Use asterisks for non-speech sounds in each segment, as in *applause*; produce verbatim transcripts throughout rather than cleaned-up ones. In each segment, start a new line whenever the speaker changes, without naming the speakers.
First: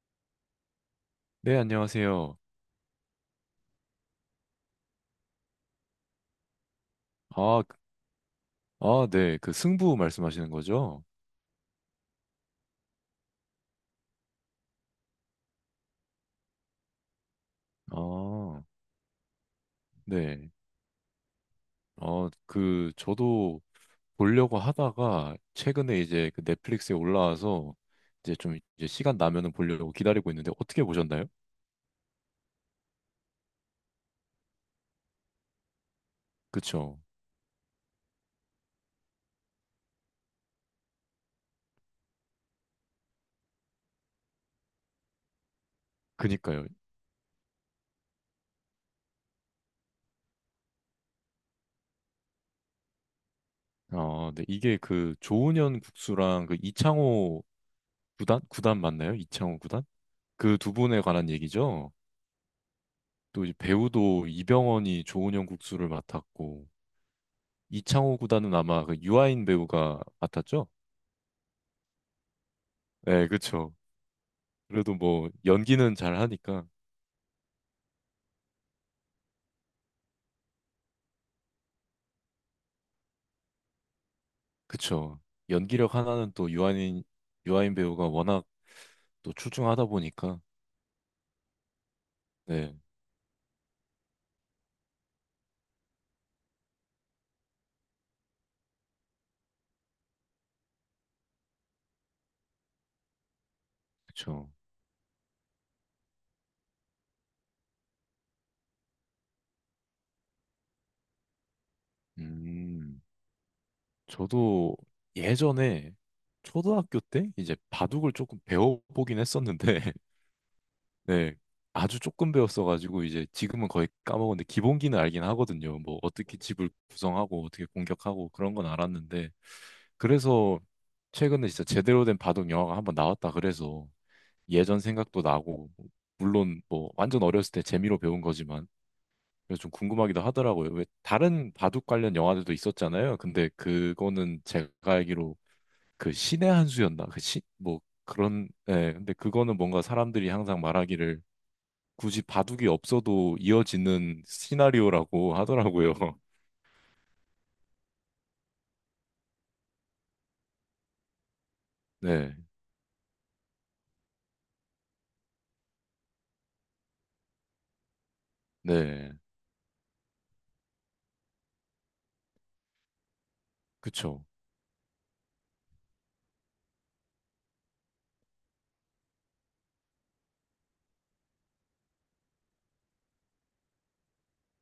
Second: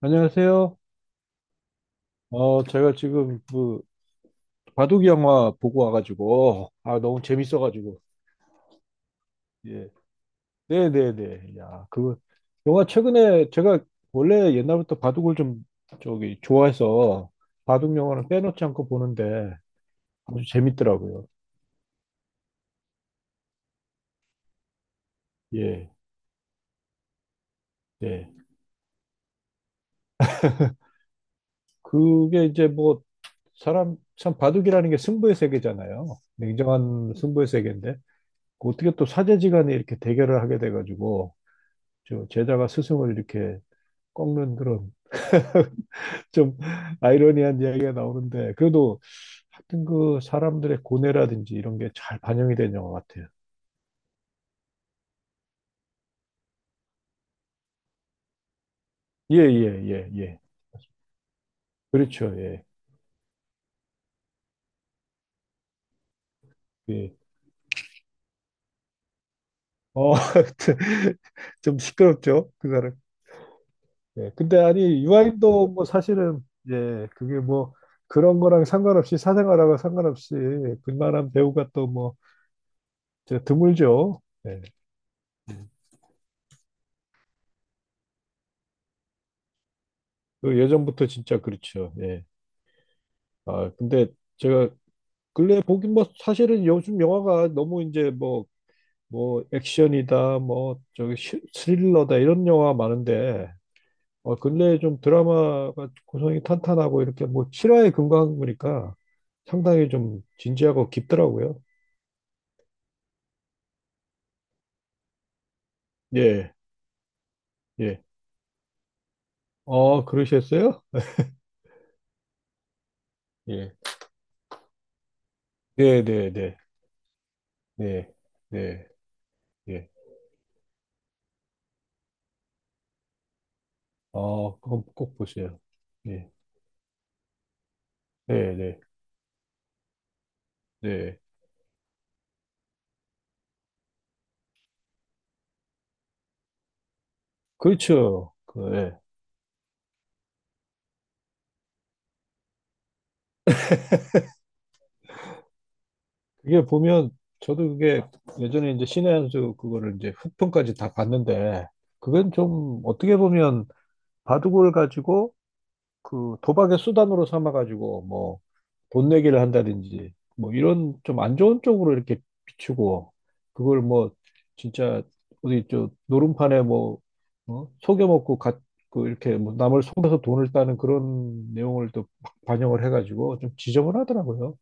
안녕하세요.
네, 안녕하세요.
어, 제가 지금 그 바둑 영화 보고 와가지고 아 너무
아, 그-
재밌어가지고
아, 네. 그
예,
승부 말씀하시는
네,
거죠?
네, 네. 야, 그 영화 최근에 제가 원래 옛날부터 바둑을 좀 저기 좋아해서 바둑 영화는
아,
빼놓지 않고 보는데 아주
네.
재밌더라고요.
어, 그 저도 보려고 하다가
예,
최근에 이제 그 넷플릭스에 올라와서
네.
이제 좀 이제 시간 나면은 보려고 기다리고 있는데 어떻게 보셨나요?
그게 이제 뭐 사람 참 바둑이라는 게 승부의 세계잖아요.
그쵸?
냉정한 승부의 세계인데 그 어떻게 또 사제지간에 이렇게 대결을 하게 돼가지고 저 제자가 스승을 이렇게 꺾는 그런 *laughs* 좀
그니까요.
아이러니한 이야기가 나오는데 그래도 하여튼 그 사람들의 고뇌라든지 이런 게 잘 반영이 된 영화 같아요.
아, 네. 이게 그 조은현 국수랑 그 이창호 구단? 구단 맞나요?
예,
이창호
예,
구단?
예, 예.
그 두 분에 관한 얘기죠?
그렇죠. 예.
또 이제 배우도 이병헌이 조은현 국수를 맡았고
예.
이창호 구단은 아마 그 유아인 배우가
어, *laughs*
맡았죠?
좀 시끄럽죠, 그 사람.
네, 그쵸.
예. 근데
그래도
아니
뭐
유아인도 뭐
연기는 잘
사실은
하니까
예, 그게 뭐 그런 거랑 상관없이 사생활하고 상관없이 그만한 배우가 또 뭐 드물죠. 예.
그쵸. 연기력 하나는 또 유아인 유아인 배우가 워낙 또 출중하다 보니까
그 예전부터 진짜 그렇죠. 예.
네,
아, 근데 제가 근래 보긴 뭐 사실은 요즘 영화가 너무 이제 뭐 뭐 액션이다 뭐 저기 시- 스릴러다 이런 영화 많은데 어
그쵸.
근래 좀 드라마가 구성이 탄탄하고 이렇게 뭐 실화에 근거한 거니까 상당히 좀 진지하고 깊더라고요.
음, 저도 예전에
예,
초등학교 때 이제
예.
바둑을 조금 배워보긴 했었는데
어
*laughs*
그러셨어요?
네, 아주 조금 배웠어 가지고 이제 지금은
예.
거의 까먹었는데 기본기는 알긴 하거든요. 뭐
네, 네,
어떻게
네,
집을 구성하고 어떻게
네,
공격하고 그런 건
네,
알았는데
예.
그래서 최근에 진짜 제대로 된 바둑 영화가 한번 나왔다 그래서
어
예전
그건 꼭
생각도
보세요.
나고
예,
물론 뭐 완전 어렸을 때 재미로 배운
네,
거지만
네,
그래서 좀 궁금하기도 하더라고요. 왜
네.
다른 바둑 관련 영화들도 있었잖아요. 근데 그거는 제가 알기로 그 신의 한 수였나? 그 시, 뭐
그렇죠.
그런
그,
예.
예.
근데 그거는 뭔가 사람들이 항상 말하기를 굳이 바둑이 없어도 이어지는 시나리오라고 하더라고요. *laughs*
그게 보면 저도 그게 예전에 이제 신의 한 수 그거를 이제 후편까지 다 봤는데 그건
네,
좀 어떻게 보면 바둑을 가지고 그 도박의 수단으로 삼아 가지고 뭐 돈
네,
내기를 한다든지 뭐 이런 좀 안 좋은 쪽으로 이렇게 비추고 그걸 뭐
그쵸.
진짜 어디 저 노름판에 뭐 어? 속여먹고 갓 그 이렇게 뭐 남을 속여서 돈을 따는 그런 내용을 또 막 반영을 해가지고 좀 지저분하더라고요.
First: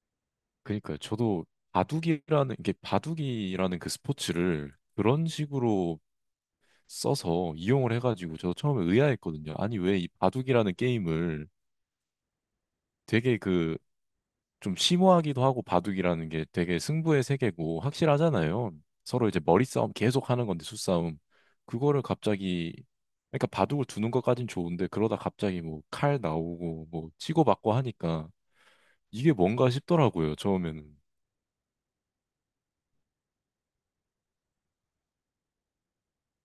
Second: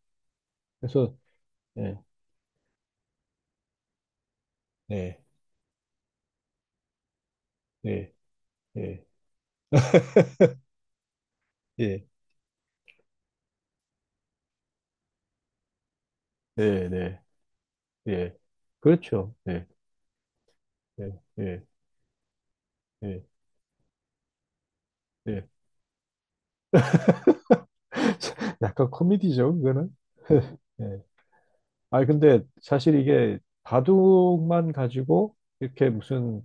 그러니까요.
그래서
저도
네
바둑이라는 이게 바둑이라는 그 스포츠를
네,
그런 식으로 써서 이용을
네.
해가지고 저도 처음에
예,
의아했거든요. 아니 왜 이 바둑이라는 게임을
예,
되게 그 좀 심오하기도 하고 바둑이라는 게 되게
예
승부의
네,
세계고
예.
확실하잖아요. 서로
그렇죠.
이제
예
머리싸움 계속 하는 건데 수싸움.
예,
그거를 갑자기
예, 예.
그러니까 바둑을 두는 것까진 좋은데 그러다
예.
갑자기 뭐 칼 나오고 뭐 치고받고 하니까
*laughs* 약간
이게
코미디죠,
뭔가
그거는.
싶더라고요.
*laughs*
처음에는.
예. 아, 근데 사실 이게 바둑만 가지고 이렇게 무슨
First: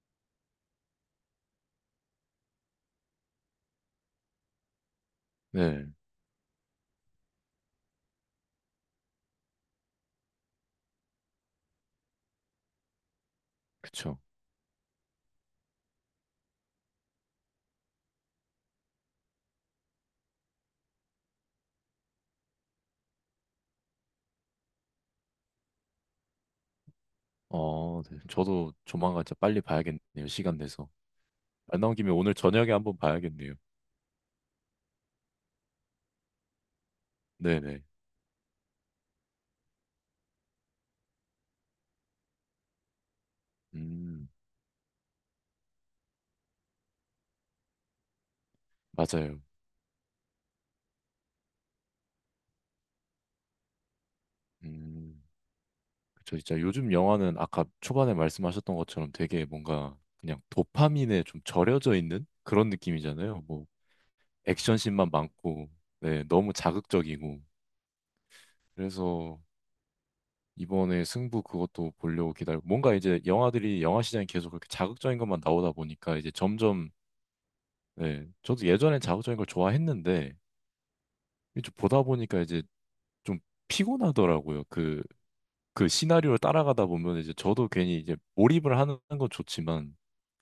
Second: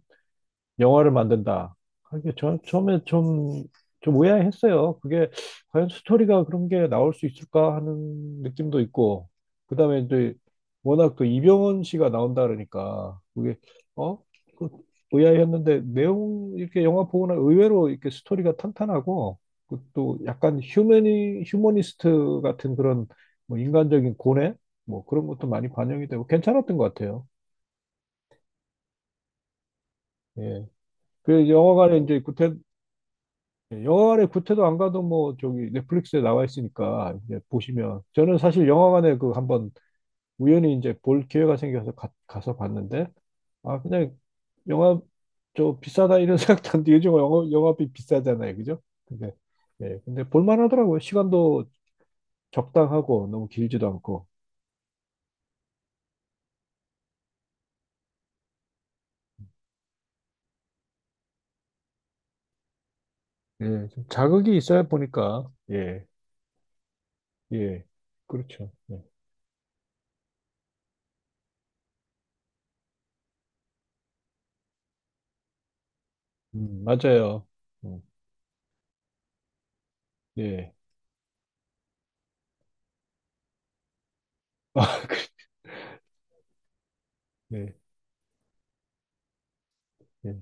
영화를 만든다. 아, 이게 저, 처음에 좀, 좀 의아했어요. 그게
네.
과연 스토리가 그런 게 나올 수 있을까 하는 느낌도 있고, 그 다음에 이제 워낙 또 이병헌 씨가 나온다 그러니까, 그게, 어?
그쵸.
그 의아했는데, 내용, 이렇게 영화 보거나 의외로 이렇게 스토리가 탄탄하고, 그또 약간 휴머니, 휴머니스트 같은 그런 뭐 인간적인 고뇌? 뭐 그런 것도 많이 반영이 되고 괜찮았던 것 같아요.
어, 네. 저도 조만간 진짜 빨리 봐야겠네요. 시간
예.
내서.
그
말 나온
영화관에
김에
이제
오늘
구태,
저녁에 한번 봐야겠네요.
예, 영화관에 구태도 안 가도 뭐 저기 넷플릭스에 나와 있으니까 이제
네네.
보시면 저는 사실 영화관에 그 한번 우연히 이제 볼 기회가 생겨서 가, 가서 봤는데 아 그냥
음,
영화 저 비싸다 이런 *laughs* 생각도 안 들고 요즘 영화, 영화비 비싸잖아요 그죠? 근데
맞아요.
예 근데 볼만하더라고요 시간도 적당하고 너무 길지도 않고
음. 그쵸, 진짜 요즘 영화는 아까 초반에 말씀하셨던 것처럼 되게 뭔가 그냥 도파민에 좀 절여져 있는 그런 느낌이잖아요. 뭐
예좀 자극이 있어야
액션씬만
보니까
많고,
예
네, 너무 자극적이고.
예 그렇죠 예.
그래서 이번에 승부 그것도 보려고 기다리고 뭔가 이제 영화들이 영화 시장이 계속 그렇게 자극적인 것만 나오다 보니까 이제
음,
점점
맞아요 음,
네, 저도 예전엔 자극적인 걸 좋아했는데
예
이제 좀 보다 보니까 이제 좀 피곤하더라고요.
*laughs* 아,
그
그,
그 시나리오를 따라가다 보면 이제 저도
예,
괜히 이제 몰입을 하는 건 좋지만
예.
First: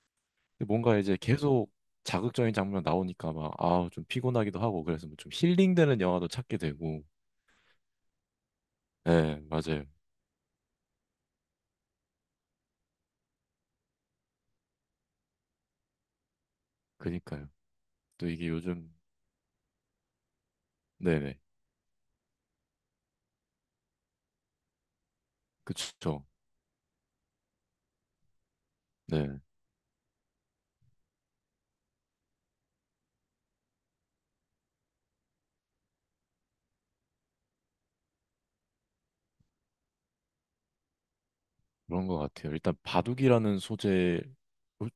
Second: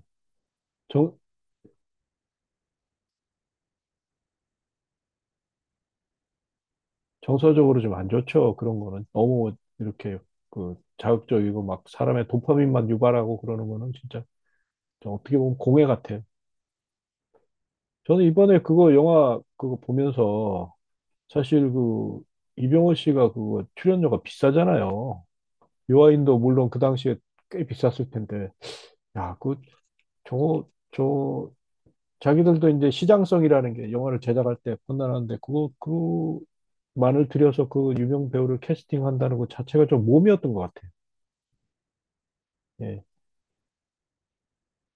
뭔가 이제 계속 자극적인 장면 나오니까 막, 아, 좀 피곤하기도 하고, 그래서 뭐좀 힐링되는 영화도 찾게 되고.
정서적으로 좀 안 좋죠. 그런 거는
네,
너무
맞아요.
이렇게 그 자극적이고 막 사람의 도파민만 유발하고 그러는 거는 진짜 어떻게 보면 공해 같아요.
그니까요.
저는
또 이게
이번에
요즘,
그거 영화 그거 보면서
네네.
사실 그 이병헌 씨가 그거 출연료가 비싸잖아요.
그쵸.
요아인도 물론 그 당시에 꽤 비쌌을 텐데 야,
네.
그 저거 저 자기들도 이제 시장성이라는 게 영화를 제작할 때 판단하는데 그거 그 만을 들여서 그 유명 배우를 캐스팅한다는 것 자체가 좀 모험이었던 것 같아요.
그런 것 같아요. 일단
예,
바둑이라는 소재, 솔-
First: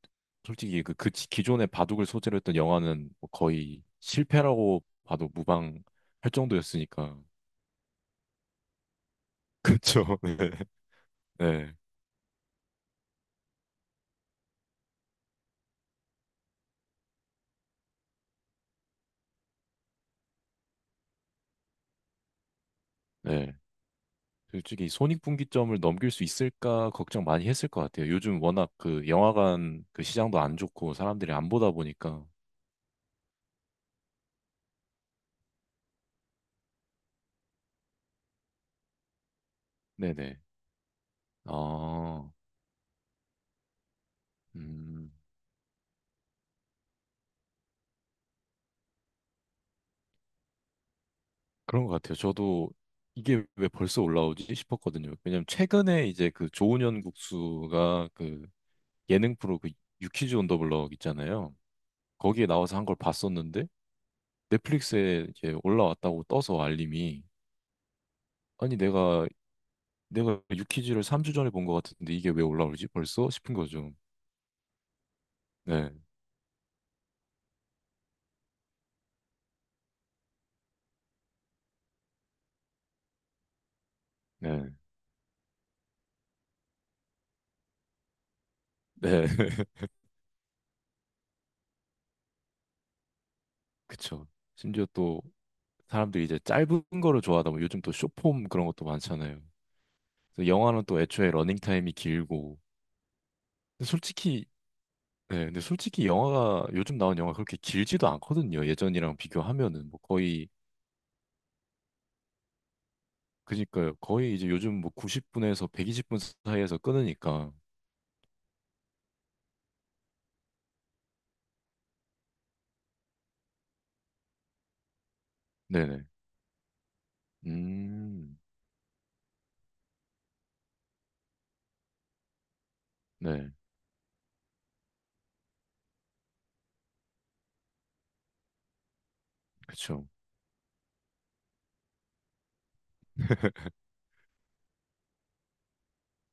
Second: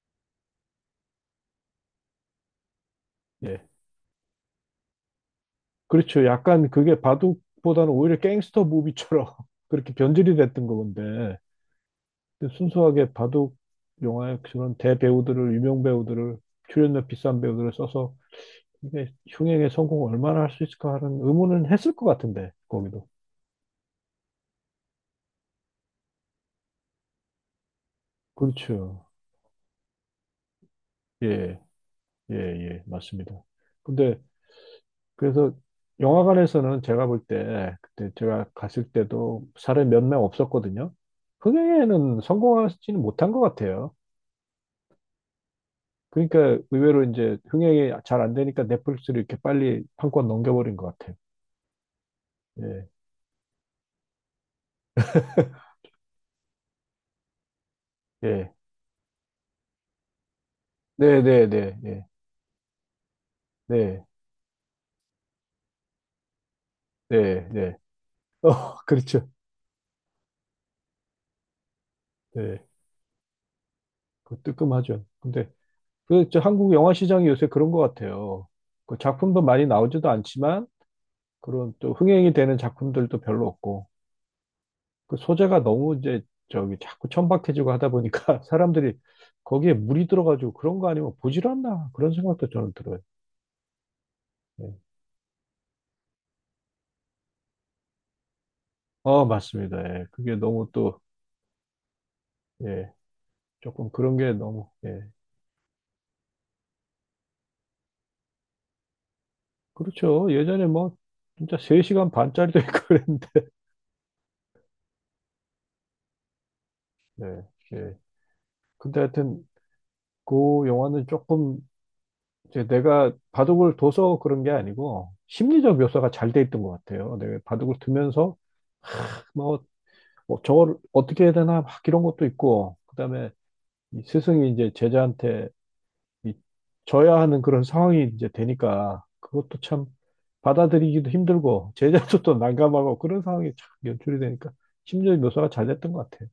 솔직히 그, 그 지- 기존의 바둑을 소재로 했던 영화는 뭐
예.
거의 실패라고 봐도 무방할
그렇죠. 약간 그게
정도였으니까.
바둑보다는 오히려 갱스터 무비처럼
*laughs*
*laughs* 그렇게
그쵸.
변질이
네.
됐던 건데,
네.
근데 순수하게 바둑 영화의 그런 대배우들을, 유명 배우들을, 출연료 비싼 배우들을 써서 이게 흥행에 성공을 얼마나 할 수 있을까 하는 의문은 했을 것 같은데, 거기도.
네. 솔직히 손익분기점을 넘길 수 있을까 걱정 많이 했을 것 같아요. 요즘 워낙
그렇죠.
그 영화관 그 시장도 안 좋고 사람들이 안
예,
보다 보니까.
예, 예, 맞습니다. 근데 그래서 영화관에서는 제가 볼 때, 그때 제가 갔을 때도 사람이 몇 명
네네.
없었거든요. 흥행에는
아,
성공하지는 못한 것 같아요.
음,
그러니까 의외로 이제 흥행이 잘 안 되니까 넷플릭스를 이렇게 빨리 판권 넘겨버린 것 같아요.
그런 것 같아요. 저도
예,
이게 왜 벌써 올라오지 싶었거든요. 왜냐면 최근에 이제 그 조은현 국수가 그
예.
예능 프로 그 유퀴즈 온 더 블럭
네, 네,
있잖아요.
네, 예,
거기에 나와서 한 걸 봤었는데
네,
넷플릭스에 이제 올라왔다고 떠서 알림이
네, 네. 어,
아니
*laughs*
내가
그렇죠.
내가 유퀴즈를 삼 주 전에 본 것 같은데 이게 왜
네,
올라오지 벌써? 싶은 거죠.
그 뜨끔하죠. 근데
네,
그저 한국 영화 시장이 요새 그런 것 같아요. 그 작품도 많이 나오지도 않지만 그런 또 흥행이 되는 작품들도 별로 없고
네,
그 소재가 너무 이제 저기 자꾸 천박해지고 하다 보니까 *laughs* 사람들이
네.
거기에
*laughs*
물이 들어가지고 그런 거 아니면 보질 않나 그런 생각도 저는 들어요.
그쵸.
네.
심지어 또 사람들이 이제 짧은 거를 좋아하다 보면 요즘 또 숏폼 그런 것도
어,
많잖아요.
맞습니다. 예. 그게
그래서
너무
영화는
또,
또 애초에 러닝타임이 길고.
예, 조금
근데
그런 게
솔직히,
너무, 예.
네, 근데 솔직히 영화가, 요즘 나온 영화 그렇게 길지도 않거든요. 예전이랑 비교하면은. 뭐
그렇죠.
거의,
예전에 뭐, 진짜 세 시간 반짜리도 있고 그랬는데,
그니까요. 거의 이제 요즘 뭐 구십 분에서 백이십 분 사이에서
*laughs* 예,
끊으니까.
예. 근데 하여튼, 그 영화는 조금, 이제 내가 바둑을 둬서 그런 게 아니고, 심리적
네네.
묘사가 잘 돼 있던 것 같아요. 내가 바둑을 두면서,
음,
뭐, 뭐 저걸 어떻게 해야 되나, 막 이런 것도 있고, 그 다음에
네.
스승이 이제 제자한테 이- 져야 하는 그런 상황이 이제 되니까 그것도 참
그쵸.
받아들이기도 힘들고 *laughs* 제자도 또 난감하고 그런 상황이 참 연출이 되니까 심리적 묘사가 잘 됐던 것 같아요.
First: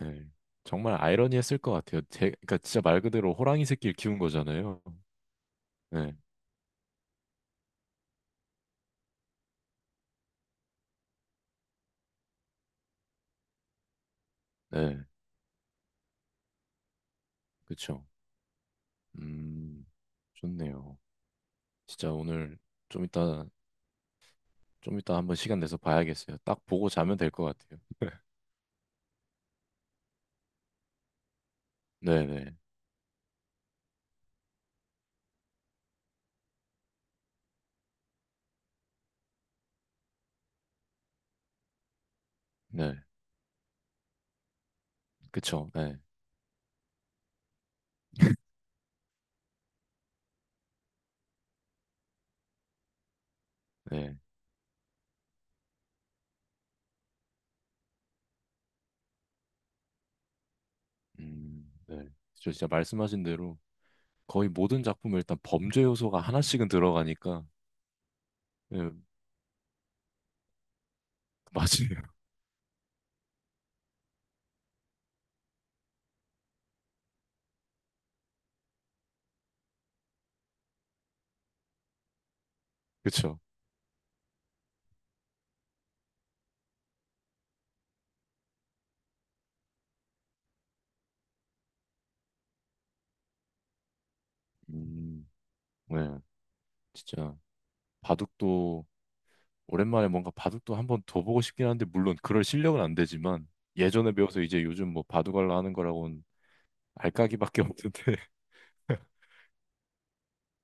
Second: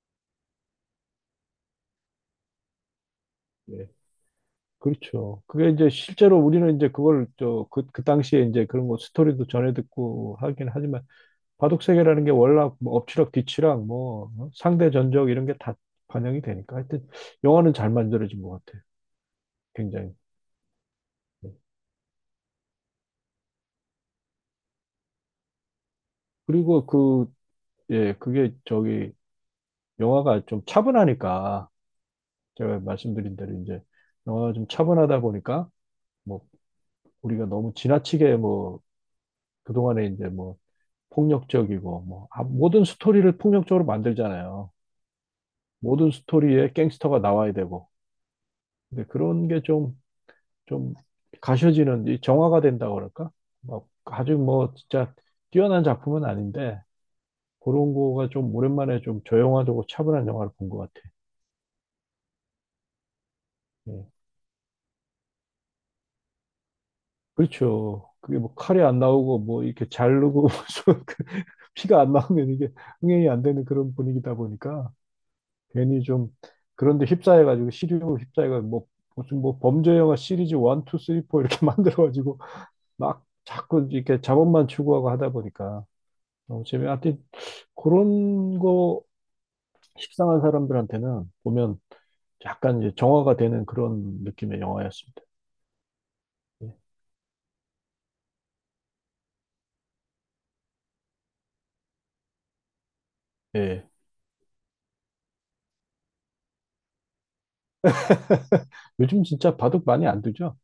네. 정말 아이러니했을 것 같아요. 제, 그러니까 진짜 말 그대로 호랑이
예.
새끼를 키운 거잖아요.
그렇죠. 그게 이제
네,
실제로 우리는 이제 그걸 저 그 그 당시에 이제 그런 거 스토리도 전해 듣고 하긴 하지만 바둑 세계라는 게 월락 뭐 엎치락 뒤치락 뭐 어? 상대
네,
전적 이런 게 다 반영이 되니까 하여튼 영화는 잘
그쵸.
만들어진 것 같아요.
음,
굉장히.
좋네요.
예.
진짜 오늘 좀 이따, 좀 이따 한번 시간 내서 봐야겠어요. 딱
그리고
보고 자면 될
그
것 같아요.
예, 그게 저기 영화가 좀 차분하니까
네, 네,
제가 말씀드린 대로 이제 영화가 좀 차분하다 보니까 뭐 우리가 너무 지나치게 뭐 그동안에 이제 뭐 폭력적이고 뭐 아, 모든
네,
스토리를 폭력적으로 만들잖아요.
그쵸. 네,
모든 스토리에 갱스터가 나와야 되고 근데 그런 게 좀 좀 가셔지는 이 정화가 된다고 그럴까? 막
네,
아주 뭐 진짜 뛰어난 작품은 아닌데 그런 거가 좀 오랜만에 좀 조용하고 차분한 영화를 본 것 같아.
음, 네. 저 진짜 말씀하신 대로
예.
거의 모든 작품에 일단 범죄 요소가 하나씩은 들어가니까,
그렇죠. 그게 뭐 칼이
네,
안 나오고 뭐 이렇게 자르고 *laughs* 그 피가
맞아요.
안 나오면 이게 흥행이 안 되는 그런 분위기다 보니까 괜히 좀 그런데 휩싸여가지고 시류로 휩싸여가지고 뭐 무슨 뭐 범죄 영화 시리즈 일, 이, 삼, 사 이렇게 *laughs* 만들어가지고
*laughs*
막
그쵸.
자꾸 이렇게 자본만 추구하고 하다 보니까 너무 재미. 하여튼 그런 거 식상한 사람들한테는 보면 약간 이제 정화가 되는 그런 느낌의 영화였습니다.
음, 네,
예.
진짜 바둑도 오랜만에 뭔가 바둑도 한번 더 보고 싶긴 한데 물론 그럴 실력은 안 되지만
예.
예전에 배워서 이제 요즘 뭐 바둑알라 하는 거라고는 알까기밖에 없는데
요즘
*laughs*
진짜 바둑 많이 안 두죠?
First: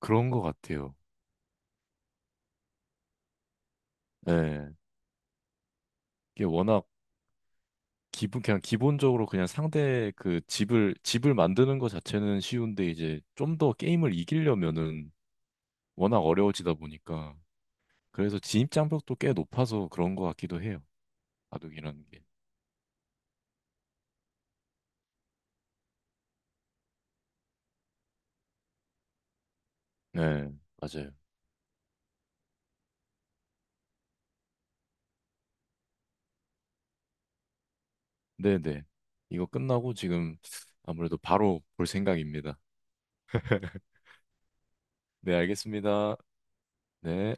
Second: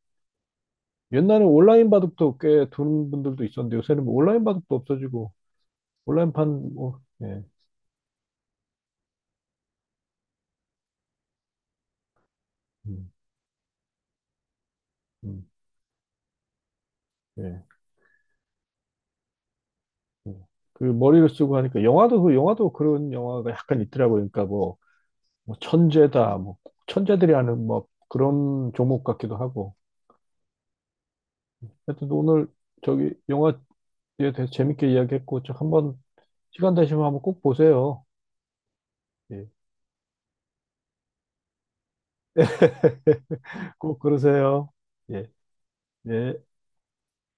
그런 것 같아요.
옛날에 온라인 바둑도 꽤 두는 분들도 있었는데 요새는 뭐 온라인 바둑도
예.
없어지고
이게
온라인판
워낙
뭐 예.
기본 그냥 기본적으로 그냥 상대 그 집을 집을 만드는 것 자체는 쉬운데
음,
이제 좀 더 게임을 이기려면은
음,
워낙 어려워지다 보니까
예.
그래서 진입 장벽도 꽤 높아서 그런 것
예.
같기도 해요.
그 머리를 쓰고 하니까
바둑이라는 게.
영화도 그 영화도 그런 영화가 약간 있더라고요. 그러니까 뭐, 뭐 천재다 뭐 천재들이 하는 뭐 그런 종목 같기도 하고.
네, 맞아요.
하여튼 오늘 저기 영화에 대해서 재밌게 이야기했고 저 한번 시간 되시면 한번 꼭 보세요.
네네. 이거
예.
끝나고 지금 아무래도 바로 볼 생각입니다.
*laughs*
*laughs*
꼭 그러세요. 예.
네, 알겠습니다.
예.
네.